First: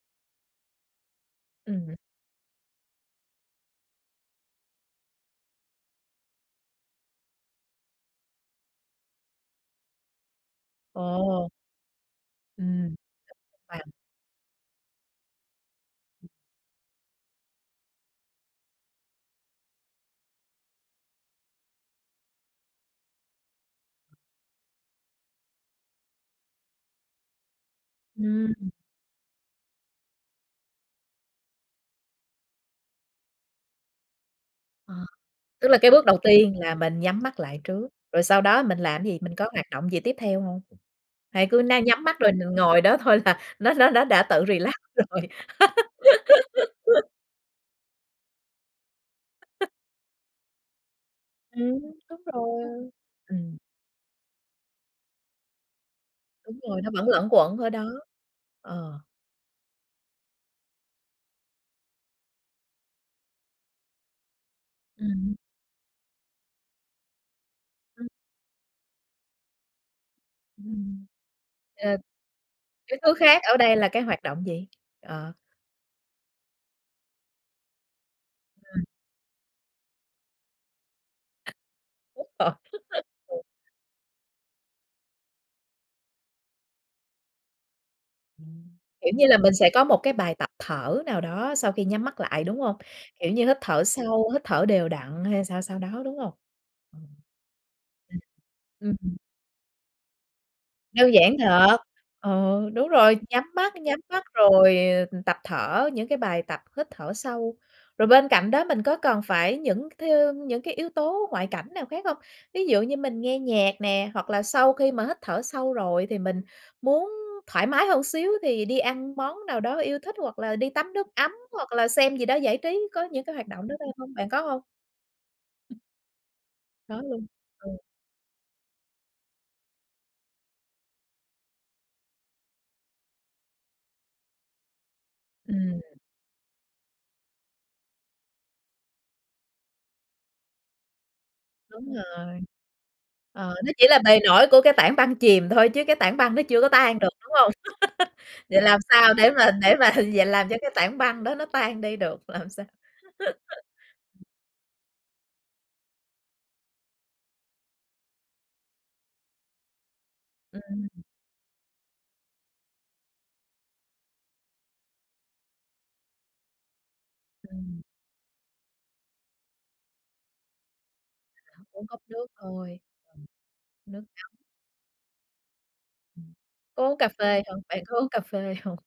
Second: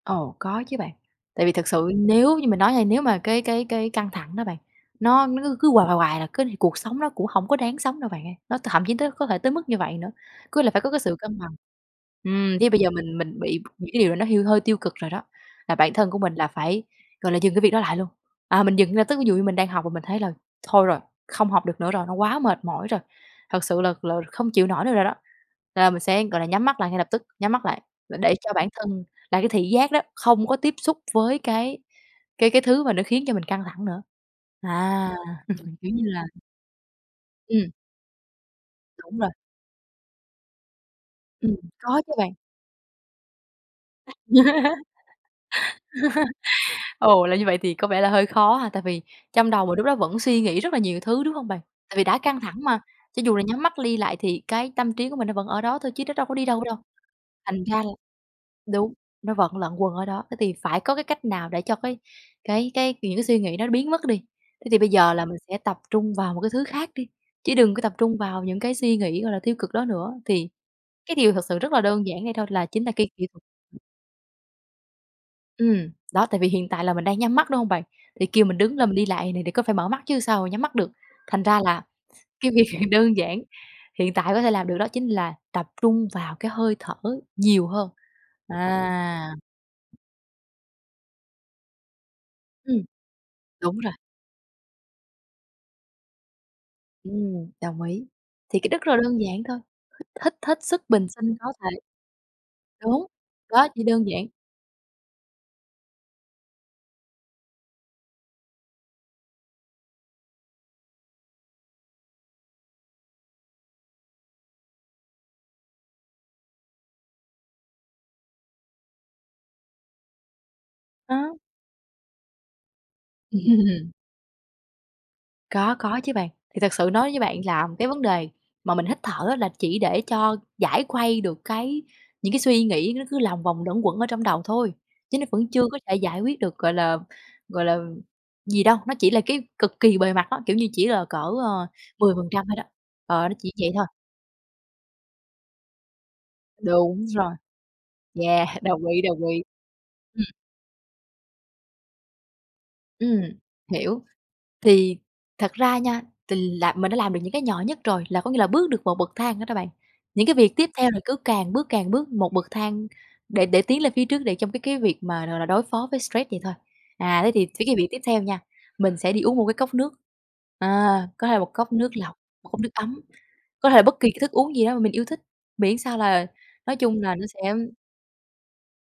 Ồ, có chứ bạn. Tại vì thực sự Ừm. nếu như mình nói hay nếu mà cái cái cái căng thẳng đó bạn, nó nó cứ cứ hoài hoài hoài là cứ này cuộc sống nó cũng hổng có đáng sống đâu bạn ơi, nó t thậm chí tới có thể tới mức như vậy nữa, cứ là phải có cái sự cân bằng. Ồ! Ừm, với bây Ừm. giờ mình mình bị những [unintelligible] cái điều nó hiu hơi tiêu cực rồi đó, là bản thân của mình là phải, gọi là, dừng cái việc đó lại luôn. À, mình dừng là tức ví dụ như mình đang học và mình thấy là thôi rồi, không học được nữa rồi, nó quá mệt mỏi rồi, thật sự là là không chịu nổi nữa rồi đó, là mình sẽ, gọi là, nhắm mắt lại ngay lập tức, nhắm mắt lại và để cho Ừm. bản thân là cái thị giác đó, không có tiếp xúc với cái cái cái thứ mà nó khiến cho mình căng thẳng nữa. Ờ, À, tức là kiểu cái như bước đầu là tiên là mình nhắm mắt lại Ừm. trước, rồi sau đó mình làm cái gì, Đúng rồi. mình có hoạt động gì tiếp theo hông? Hay Ừm, cứ ná có nhắm chứ mắt rồi bạn. mình ngồi đó thôi là nó nó nó đã tự relax rồi? Ồ, là như vậy thì có vẻ là hơi khó ha, tại vì trong đầu mà lúc đó vẫn suy nghĩ rất là nhiều thứ, đúng hông bạn? Ừm, Tại vì đã đúng căng thẳng mà, rồi, cho dù là ừm. nhắm mắt đi lại thì cái tâm trí của mình nó vẫn ở đó thôi chứ nó đâu có đi Đúng đâu đâu. rồi, nó vẫn luẩn quẩn Thành ở ra đó. là đúng, Ờ. nó vẫn lẩn quần ở đó, thế thì phải có cái cách nào để cho cái cái cái những cái suy nghĩ đó nó biến mất đi. Thế thì bây giờ là Ừm. mình sẽ tập trung vào một cái thứ khác đi, chứ đừng có tập Ừm. trung vào những cái suy nghĩ, gọi là, tiêu cực đó nữa, thì Ừm. cái điều thực sự rất là Ờ. đơn giản vậy thôi là chính là Cái cái thứ kỹ thuật khác ở đây là cái hoạt động gì? Ờ. Ừm, đó, tại vì hiện tại là mình đang nhắm mắt, đúng hông bạn? Thì kêu mình đứng Ừm. lên mình đi lại này thì có phải mở mắt chứ sao mà nhắm mắt được. Thành ra là [unintelligible] cái việc đơn giản, hiện tại có thể làm được đó chính là tập trung vào cái hơi thở nhiều hơn. Ừm, kiểu như À! là, mình sẽ có một cái bài tập thở nào đó sau khi nhắm mắt lại, đúng hông? Ừm. Kiểu như, hít Đúng thở rồi. sâu, hít thở đều đặn hay sao sao đó, đúng không? Ừm, đồng ý, Ừm. thì cái đức rất Ừm, là ừm. đơn giản thôi, hít hít hết sức bình Đơn sinh giản có thể. thật, ừ, đúng Đúng, rồi, nhắm đó, mắt chi nhắm đơn mắt giản. rồi, ờ, tập thở những cái bài tập hít thở sâu. Rồi bên cạnh đó mình có cần phải những cái thứ những cái yếu tố ngoại cảnh nào khác không? Ví dụ như mình nghe nhạc nè, hoặc là sau khi mà hít thở sâu rồi thì mình muốn thoải mái hơn xíu thì đi ăn món nào đó yêu thích, hoặc là đi tắm nước ấm À. hoặc là xem gì đó giải trí, có những cái hoạt động đó đó Ừm. không bạn có hông? Có có chứ bạn, thì thật sự Có nói với luôn? bạn là Ừ. cái vấn đề mà mình hít thở á là chỉ để cho giải khuây được cái những cái suy nghĩ nó cứ lòng vòng lẩn quẩn ở trong đầu thôi, chứ nó vẫn chưa Ừm. có thể giải quyết được, gọi là gọi là, gì đâu, nó chỉ là cái cực kỳ bề mặt á, kiểu như, chỉ là cỡ, ờ, Đúng mười phần rồi. trăm thôi đó, ờ, nó chỉ Ờ, nó vậy chỉ thôi. là bề nổi của cái tảng băng chìm thôi, chứ cái tảng băng nó chưa có tan Đúng được, đúng rồi. không? Vậy Yeah, làm đồng ý, sao đồng để ý. mà để mà Ừm. giờ làm cho cái tảng băng đó nó tan đi được, làm sao? Ừm, hiểu. Thì thật ra nha, thì là mình đã làm được những cái nhỏ nhất rồi, là có nghĩa là bước được một bậc thang đó đó bạn. Những cái việc tiếp Ừm. theo là cứ càng bước càng bước một bậc thang để để tiến lên phía trước, để trong cái cái việc mà, gọi là, đối phó với stress vậy thôi. À, thế thì với cái Ừm. việc tiếp theo nha, mình sẽ đi uống 1 cái cốc nước, à, có thể 1 cốc Uống nước cốc lọc, nước 1 cốc nước thôi. ấm, Ừm. có thể Nước bất kỳ cái nóng. thức uống gì đó mà mình yêu thích, miễn sao là Ừm. nói Có uống chung cà là nó phê sẽ hông? Bạn có uống cà phê hông?